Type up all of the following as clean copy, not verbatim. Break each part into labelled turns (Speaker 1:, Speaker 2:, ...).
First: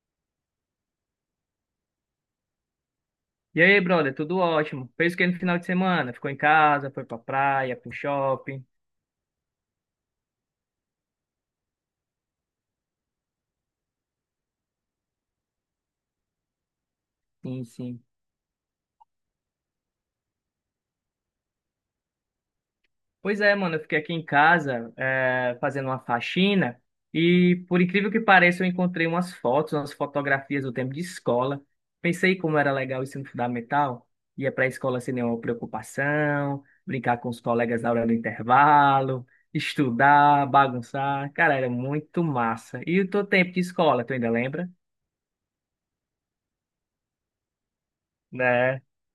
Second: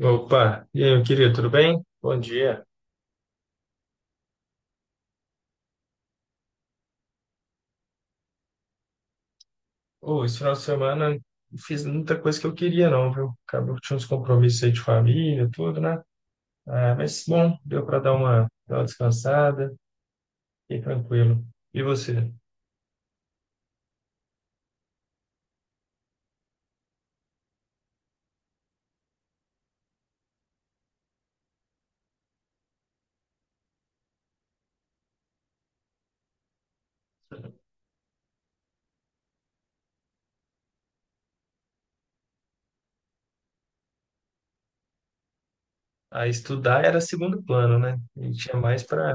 Speaker 1: Opa, e aí, meu querido, tudo bem? Bom dia.
Speaker 2: E aí, brother, tudo ótimo. Fez o que no final de semana? Ficou em casa, foi pra praia, pro shopping?
Speaker 1: Ô, esse final de semana não fiz muita coisa que eu queria, não, viu? Acabou que tinha uns compromissos aí de família, tudo, né? Ah, mas bom,
Speaker 2: Sim,
Speaker 1: deu para
Speaker 2: sim.
Speaker 1: dar uma descansada, fiquei tranquilo. E você?
Speaker 2: Pois é, mano, eu fiquei aqui em casa, fazendo uma faxina e, por incrível que pareça, eu encontrei umas fotografias do tempo de escola. Pensei como era legal o ensino fundamental, ia pra escola sem nenhuma preocupação, brincar com os colegas na hora do intervalo, estudar, bagunçar. Cara, era muito massa. E o teu tempo de escola, tu ainda lembra?
Speaker 1: Ah, estudar era segundo plano, né? E tinha
Speaker 2: Né?
Speaker 1: mais para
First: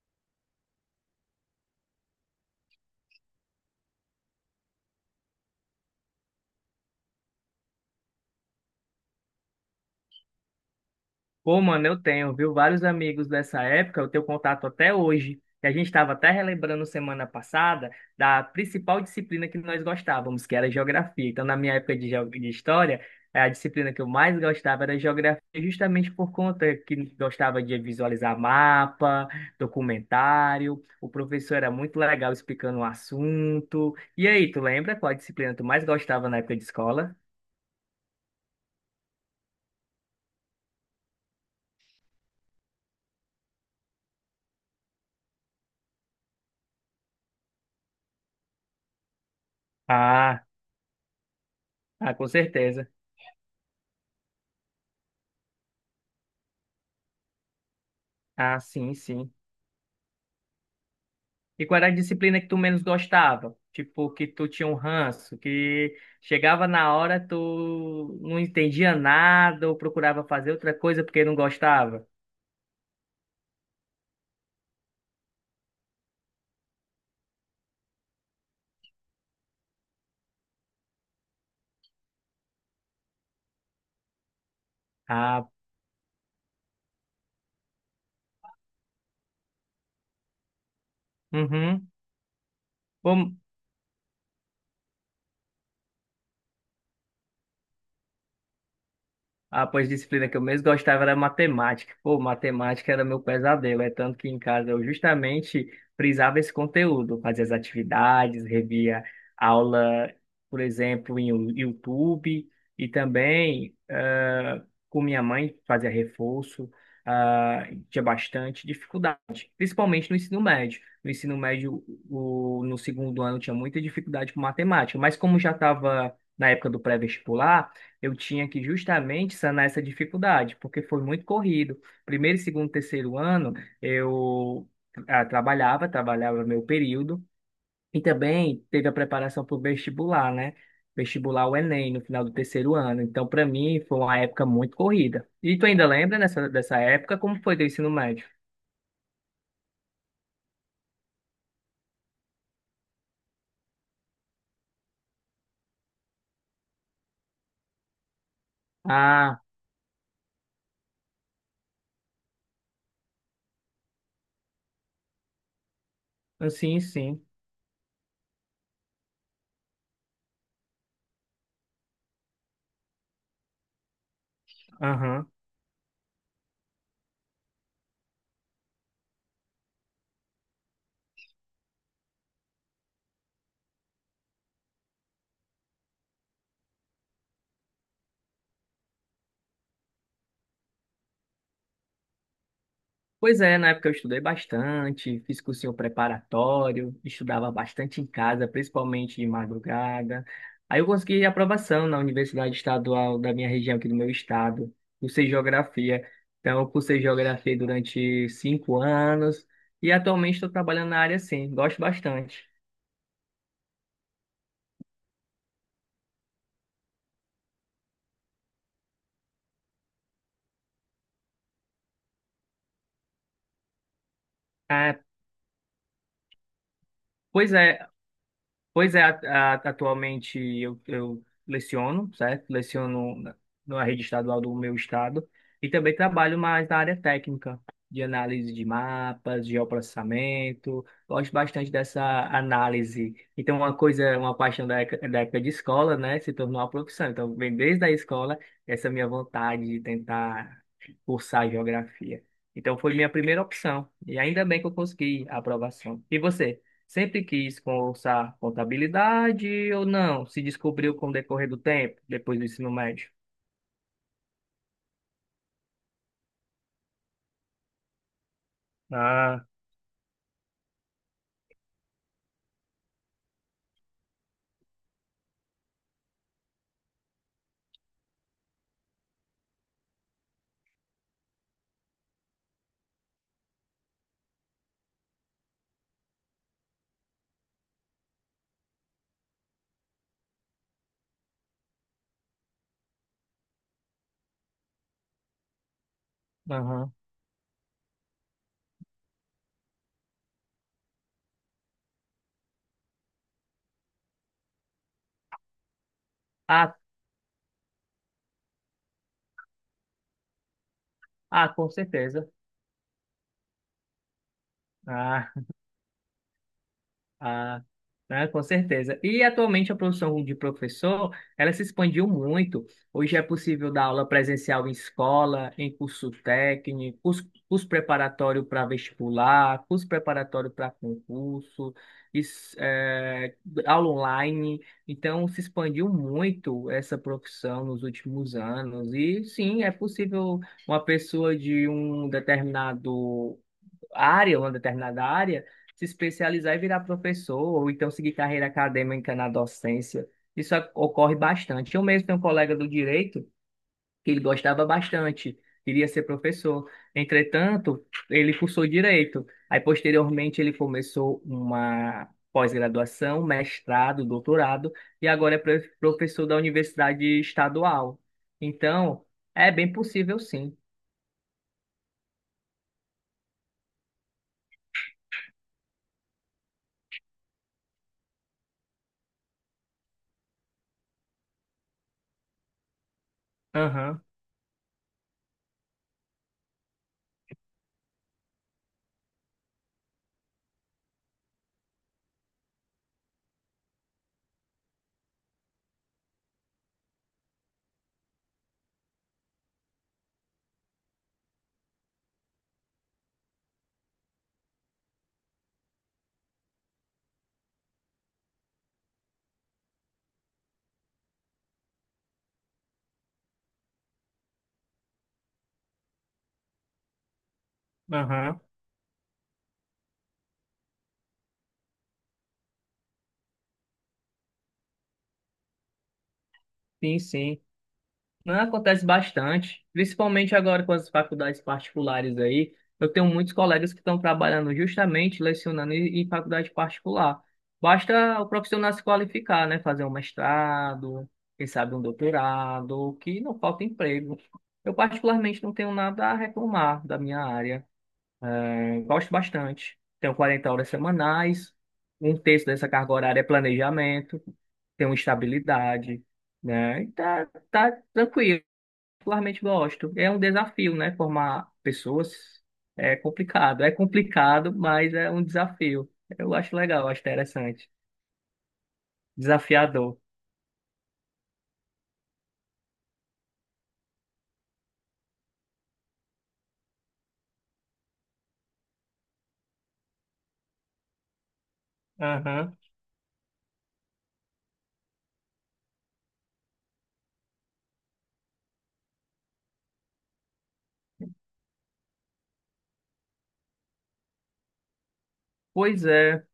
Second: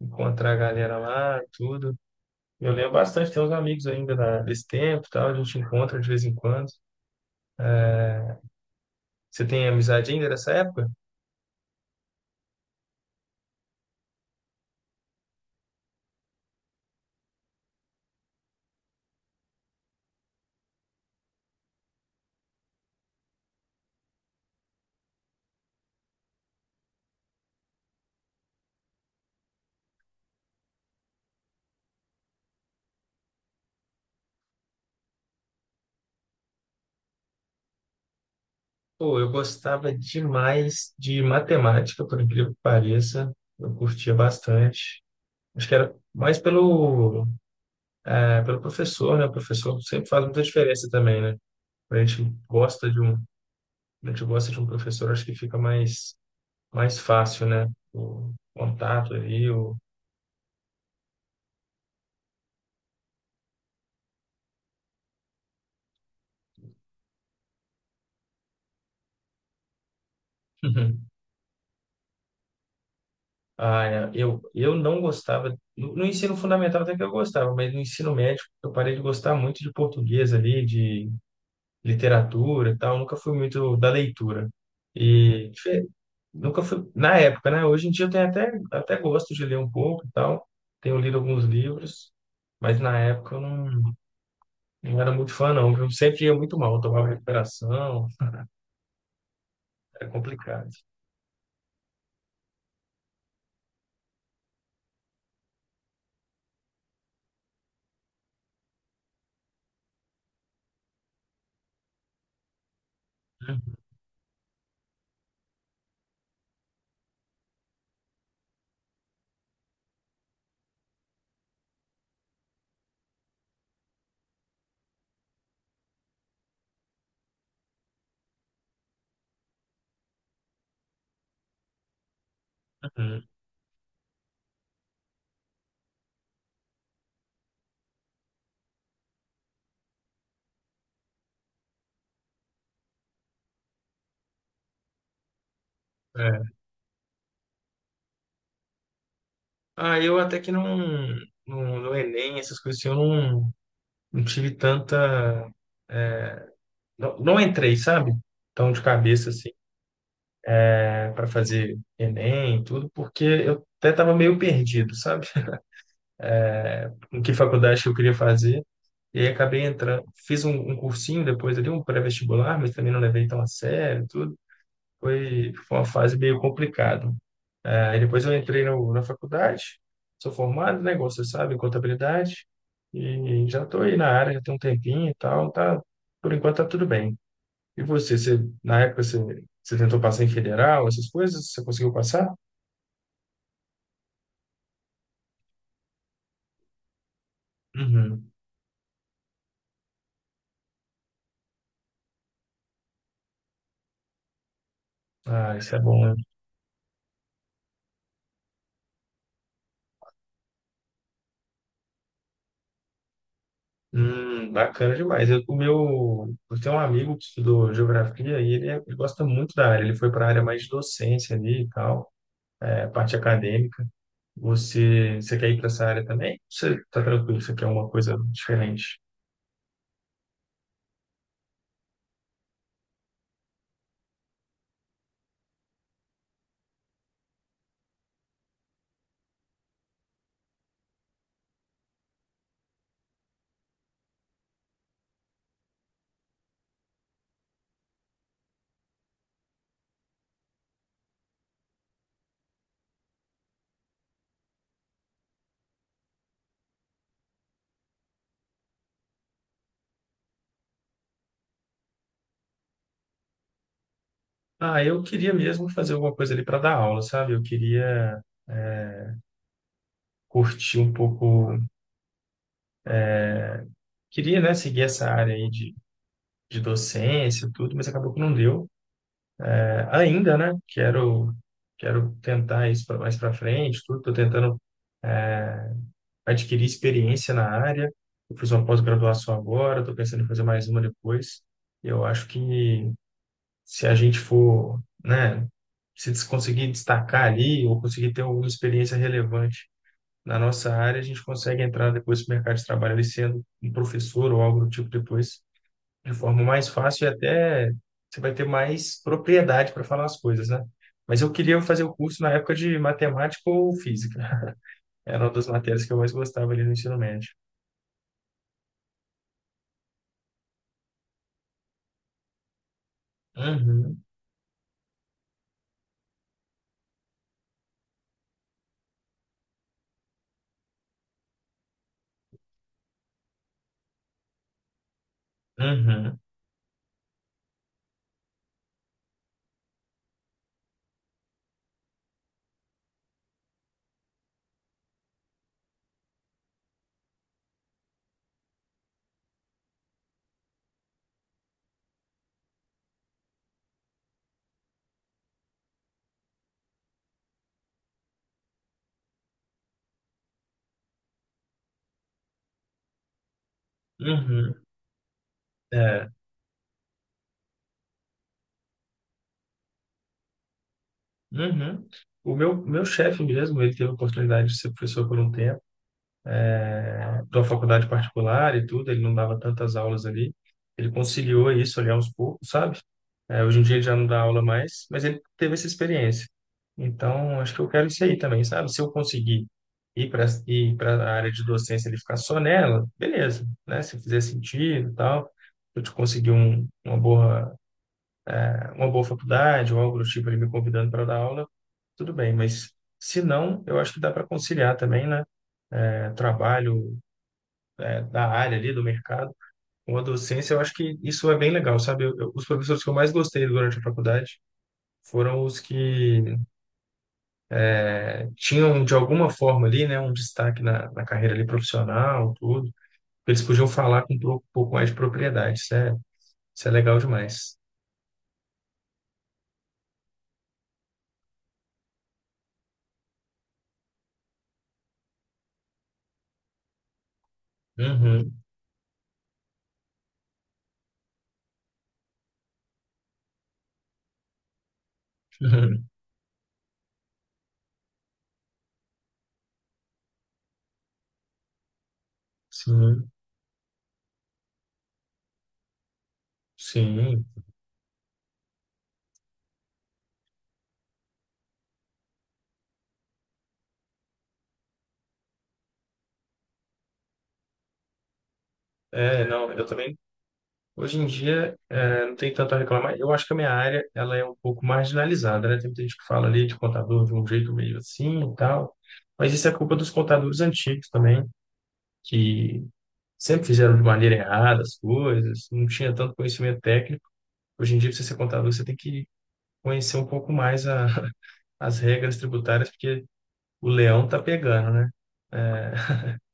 Speaker 1: encontrar a galera lá e tudo. Eu lembro bastante, tem uns amigos ainda desse tempo, e tal, a gente encontra de vez em quando. Você tem amizade ainda dessa época?
Speaker 2: Pô, mano, eu tenho, viu, vários amigos dessa época, eu tenho contato até hoje. E a gente estava até relembrando semana passada da principal disciplina que nós gostávamos, que era geografia. Então, na minha época de história, a disciplina que eu mais gostava era geografia, justamente por conta que gostava de visualizar mapa, documentário. O professor era muito legal explicando o assunto. E aí, tu lembra qual a disciplina tu mais gostava na época de escola?
Speaker 1: Pô, eu gostava demais de matemática, por incrível que pareça. Eu curtia bastante. Acho que era mais pelo, é, pelo professor, né? O professor sempre faz muita
Speaker 2: Ah,
Speaker 1: diferença também, né? Quando a
Speaker 2: ah, com
Speaker 1: gente gosta
Speaker 2: certeza.
Speaker 1: de um, a gente gosta de um professor, acho que fica mais, mais fácil, né? O
Speaker 2: Ah, sim,
Speaker 1: contato
Speaker 2: sim.
Speaker 1: ali, o...
Speaker 2: E qual era a disciplina que tu menos gostava? Tipo, que tu tinha um ranço, que chegava na hora, tu não entendia nada ou procurava fazer outra coisa porque não gostava?
Speaker 1: Ah, é, eu não gostava, no ensino fundamental até que eu gostava, mas no ensino médio eu parei de gostar muito de português ali, de literatura e tal, nunca fui muito da leitura.
Speaker 2: Ah,
Speaker 1: E fe- Nunca fui, na época, né? Hoje em dia eu tenho até, até gosto de ler um pouco e tal, tenho lido alguns
Speaker 2: uhum.
Speaker 1: livros, mas na época
Speaker 2: Bom,
Speaker 1: eu não, não era muito fã, não, viu? Sempre ia muito mal, tomava recuperação,
Speaker 2: ah, pois
Speaker 1: era
Speaker 2: disciplina que eu mesmo
Speaker 1: complicado.
Speaker 2: gostava era matemática. Pô, matemática era meu pesadelo, é tanto que em casa eu justamente frisava esse conteúdo, fazia as atividades, revia aula, por exemplo, em YouTube, e também com minha mãe fazia reforço, tinha bastante dificuldade, principalmente no ensino médio. No ensino médio, no segundo ano, tinha muita dificuldade com matemática, mas como já estava na época do pré-vestibular, eu tinha que justamente sanar essa dificuldade, porque foi muito corrido. Primeiro, segundo, terceiro
Speaker 1: Uhum.
Speaker 2: ano, eu trabalhava meu período, e também teve a preparação para o vestibular, né? Vestibular o Enem no final do terceiro ano. Então, para mim, foi uma época muito corrida. E tu ainda lembra dessa,
Speaker 1: É.
Speaker 2: dessa época? Como foi teu ensino médio?
Speaker 1: Ah, eu até que não, no Enem, essas coisas assim, eu não, não tive tanta. Não, não entrei, sabe? Tão de cabeça
Speaker 2: Ah,
Speaker 1: assim. Para fazer Enem e tudo, porque eu até estava meio perdido, sabe?
Speaker 2: sim,
Speaker 1: Em
Speaker 2: sim.
Speaker 1: que faculdade que eu queria fazer. E aí acabei entrando, fiz um cursinho depois ali, um pré-vestibular, mas também não levei tão a sério, tudo.
Speaker 2: Aham.
Speaker 1: Foi uma fase meio complicada. Aí depois eu entrei no, na faculdade, sou formado, né, igual você sabe, em contabilidade, e já estou aí na área, já tem um tempinho e tal, tá, por enquanto tá tudo bem. E você, você tentou passar em federal, essas coisas, você conseguiu passar?
Speaker 2: Pois é, na época eu estudei bastante, fiz cursinho preparatório, estudava bastante em
Speaker 1: Uhum.
Speaker 2: casa, principalmente de madrugada. Aí eu consegui aprovação na Universidade Estadual da minha região aqui do meu estado, cursei
Speaker 1: Ah, isso é bom,
Speaker 2: geografia.
Speaker 1: né?
Speaker 2: Então, eu cursei geografia durante 5 anos e atualmente estou trabalhando na área sim, gosto bastante.
Speaker 1: Bacana demais. Eu tenho um amigo que estudou geografia e ele, ele gosta muito da área. Ele foi para a área mais de docência ali e tal, é, parte acadêmica.
Speaker 2: Ah,
Speaker 1: Você quer ir para essa área também? Você tá tranquilo,
Speaker 2: pois
Speaker 1: você quer
Speaker 2: é,
Speaker 1: uma coisa
Speaker 2: Pois
Speaker 1: diferente?
Speaker 2: é, atualmente eu leciono, certo? Leciono na rede estadual do meu estado e também trabalho mais na área técnica, de análise de mapas, geoprocessamento. Gosto bastante dessa análise. Então, uma paixão da época de escola, né, se tornou uma profissão. Então, vem desde a escola essa minha vontade de tentar cursar geografia. Então, foi minha primeira opção e ainda bem que eu consegui a aprovação. E você? Sempre quis cursar contabilidade ou não? Se descobriu com o decorrer do tempo, depois do ensino médio?
Speaker 1: Ah, eu queria mesmo fazer alguma coisa ali para dar aula, sabe? Eu queria
Speaker 2: Ah,
Speaker 1: curtir um pouco, queria, né, seguir essa área aí de docência, e tudo, mas acabou que não deu, ainda, né? Quero tentar isso mais para frente, tudo. Estou tentando, é, adquirir experiência na área. Eu fiz uma pós-graduação agora, estou pensando em fazer mais uma depois. Eu acho que se a gente for, né, se des- conseguir
Speaker 2: aham.
Speaker 1: destacar ali ou conseguir ter alguma experiência relevante na nossa área, a gente consegue entrar depois no mercado de trabalho ali sendo um professor ou algo do tipo depois de forma mais
Speaker 2: Ah,
Speaker 1: fácil, e até você vai ter mais propriedade para falar as coisas, né? Mas eu
Speaker 2: ah,
Speaker 1: queria
Speaker 2: com
Speaker 1: fazer o curso
Speaker 2: certeza.
Speaker 1: na época de matemática ou física. Era uma
Speaker 2: Ah,
Speaker 1: das matérias que eu mais gostava ali no ensino médio.
Speaker 2: ah, né, com certeza. E atualmente a profissão de professor, ela se expandiu muito. Hoje é possível dar
Speaker 1: Uhum,
Speaker 2: aula presencial em escola, em curso técnico, curso preparatório para vestibular, curso preparatório para concurso, is- eh, aula online. Então, se expandiu
Speaker 1: uhum,
Speaker 2: muito essa profissão nos últimos anos. E sim, é possível uma pessoa de uma determinada área, se especializar e virar professor, ou então seguir carreira acadêmica na docência. Isso ocorre bastante. Eu mesmo tenho um colega do direito que ele gostava bastante, queria ser professor. Entretanto, ele cursou direito. Aí, posteriormente, ele começou uma pós-graduação, mestrado,
Speaker 1: uhum,
Speaker 2: doutorado, e agora é
Speaker 1: é,
Speaker 2: professor da Universidade Estadual. Então, é bem possível, sim.
Speaker 1: uhum. Meu chefe mesmo, ele teve a oportunidade de ser professor por um tempo. É, da faculdade particular e tudo, ele não dava tantas aulas ali. Ele conciliou isso ali aos poucos, sabe? É, hoje em dia ele já
Speaker 2: Aham,
Speaker 1: não dá aula mais, mas ele teve essa experiência. Então, acho que eu quero isso aí também, sabe? Se eu conseguir ir para a área de docência e ficar só nela, beleza, né? Se fizer sentido e tal, eu te conseguir uma boa faculdade ou algo do tipo, ele me convidando para dar aula, tudo bem, mas se não, eu acho que dá para conciliar também, né? É, trabalho, da área ali, do mercado, com a docência, eu acho que isso é bem legal, sabe? Os professores que eu mais gostei durante a faculdade foram os que
Speaker 2: aham,
Speaker 1: tinham, de alguma forma ali, né, um destaque na, na carreira ali profissional, tudo. Eles podiam falar com um pouco mais de propriedade, isso é legal
Speaker 2: sim, sim.
Speaker 1: demais.
Speaker 2: Não, acontece bastante, principalmente agora com as faculdades particulares aí. Eu tenho muitos colegas que estão trabalhando justamente lecionando em faculdade particular. Basta o
Speaker 1: Uhum.
Speaker 2: profissional se qualificar, né? Fazer um mestrado, quem sabe um doutorado, que não falta emprego. Eu particularmente não tenho nada a reclamar da minha área. É, gosto bastante. Tenho 40 horas semanais, um terço dessa carga
Speaker 1: Sim,
Speaker 2: horária é planejamento, tenho estabilidade, né? E
Speaker 1: sim.
Speaker 2: tá tranquilo, particularmente gosto. É um desafio, né? Formar pessoas é complicado. É complicado, mas é um desafio. Eu acho legal, acho interessante.
Speaker 1: É, não, eu também.
Speaker 2: Desafiador.
Speaker 1: Hoje em dia, não tem tanto a reclamar. Eu acho que a minha área, ela é um pouco marginalizada, né? Tem muita gente que fala ali de contador de um jeito meio assim e tal. Mas isso é culpa dos contadores antigos também,
Speaker 2: Aham.
Speaker 1: que sempre fizeram de maneira errada as coisas, não tinha tanto conhecimento técnico. Hoje em dia, para você ser contador, você tem que conhecer um pouco mais as regras tributárias, porque o leão tá pegando, né? Eh,
Speaker 2: Pois é.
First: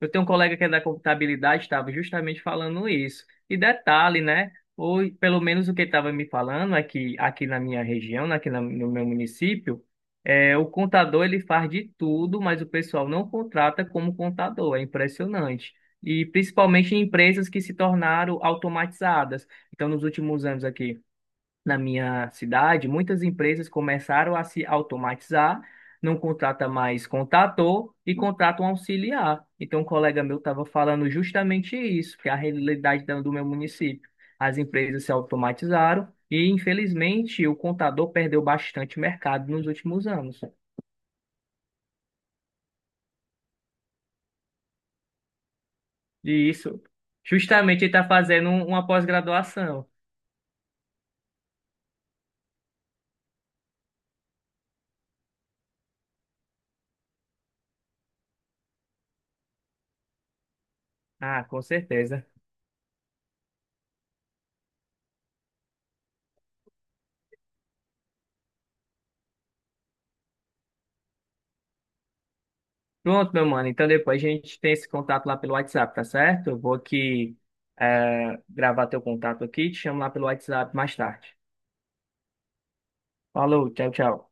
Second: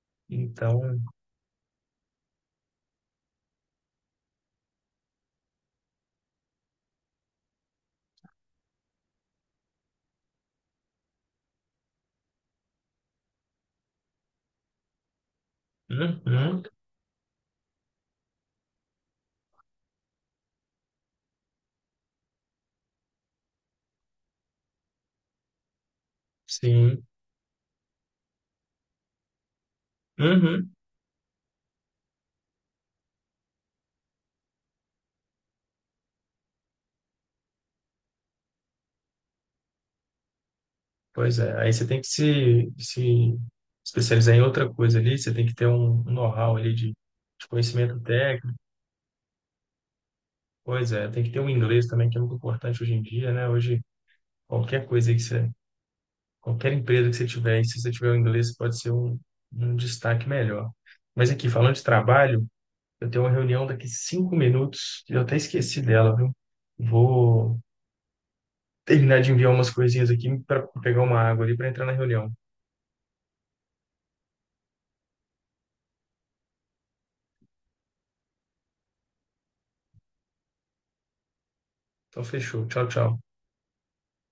Speaker 2: Eu tenho um colega que é da
Speaker 1: então,
Speaker 2: contabilidade, estava justamente falando isso. E detalhe, né? Ou pelo menos o que ele estava me falando é que aqui na minha região, né, aqui no meu município, o contador ele faz de tudo, mas o pessoal não contrata como contador. É impressionante. E
Speaker 1: uhum,
Speaker 2: principalmente em empresas que se tornaram automatizadas. Então, nos últimos anos aqui na minha cidade, muitas empresas começaram a se automatizar, não contrata
Speaker 1: sim.
Speaker 2: mais contator e contrata um auxiliar. Então, um colega meu estava
Speaker 1: Uhum.
Speaker 2: falando justamente isso, que é a realidade do meu município. As empresas se automatizaram e, infelizmente, o contador perdeu bastante mercado nos últimos anos.
Speaker 1: Pois é, aí você tem que se especializar em outra coisa ali, você tem que ter um um
Speaker 2: E
Speaker 1: know-how ali
Speaker 2: isso,
Speaker 1: de
Speaker 2: justamente, ele
Speaker 1: conhecimento
Speaker 2: está fazendo
Speaker 1: técnico,
Speaker 2: uma pós-graduação.
Speaker 1: pois é, tem que ter um inglês também, que é muito importante hoje em dia, né? Hoje, qualquer coisa aí que você, qualquer empresa que você tiver, e se você tiver o inglês, pode ser um destaque melhor. Mas
Speaker 2: Ah,
Speaker 1: aqui,
Speaker 2: com
Speaker 1: falando de
Speaker 2: certeza.
Speaker 1: trabalho, eu tenho uma reunião daqui 5 minutos, e eu até esqueci dela, viu? Vou terminar de enviar umas coisinhas aqui para pegar uma água ali para entrar na reunião.
Speaker 2: Pronto, meu mano. Então depois a gente tem esse contato lá pelo WhatsApp, tá certo? Eu vou aqui gravar teu contato aqui e te chamo lá pelo WhatsApp mais tarde.
Speaker 1: Então, fechou. Tchau, tchau.
Speaker 2: Falou, tchau, tchau.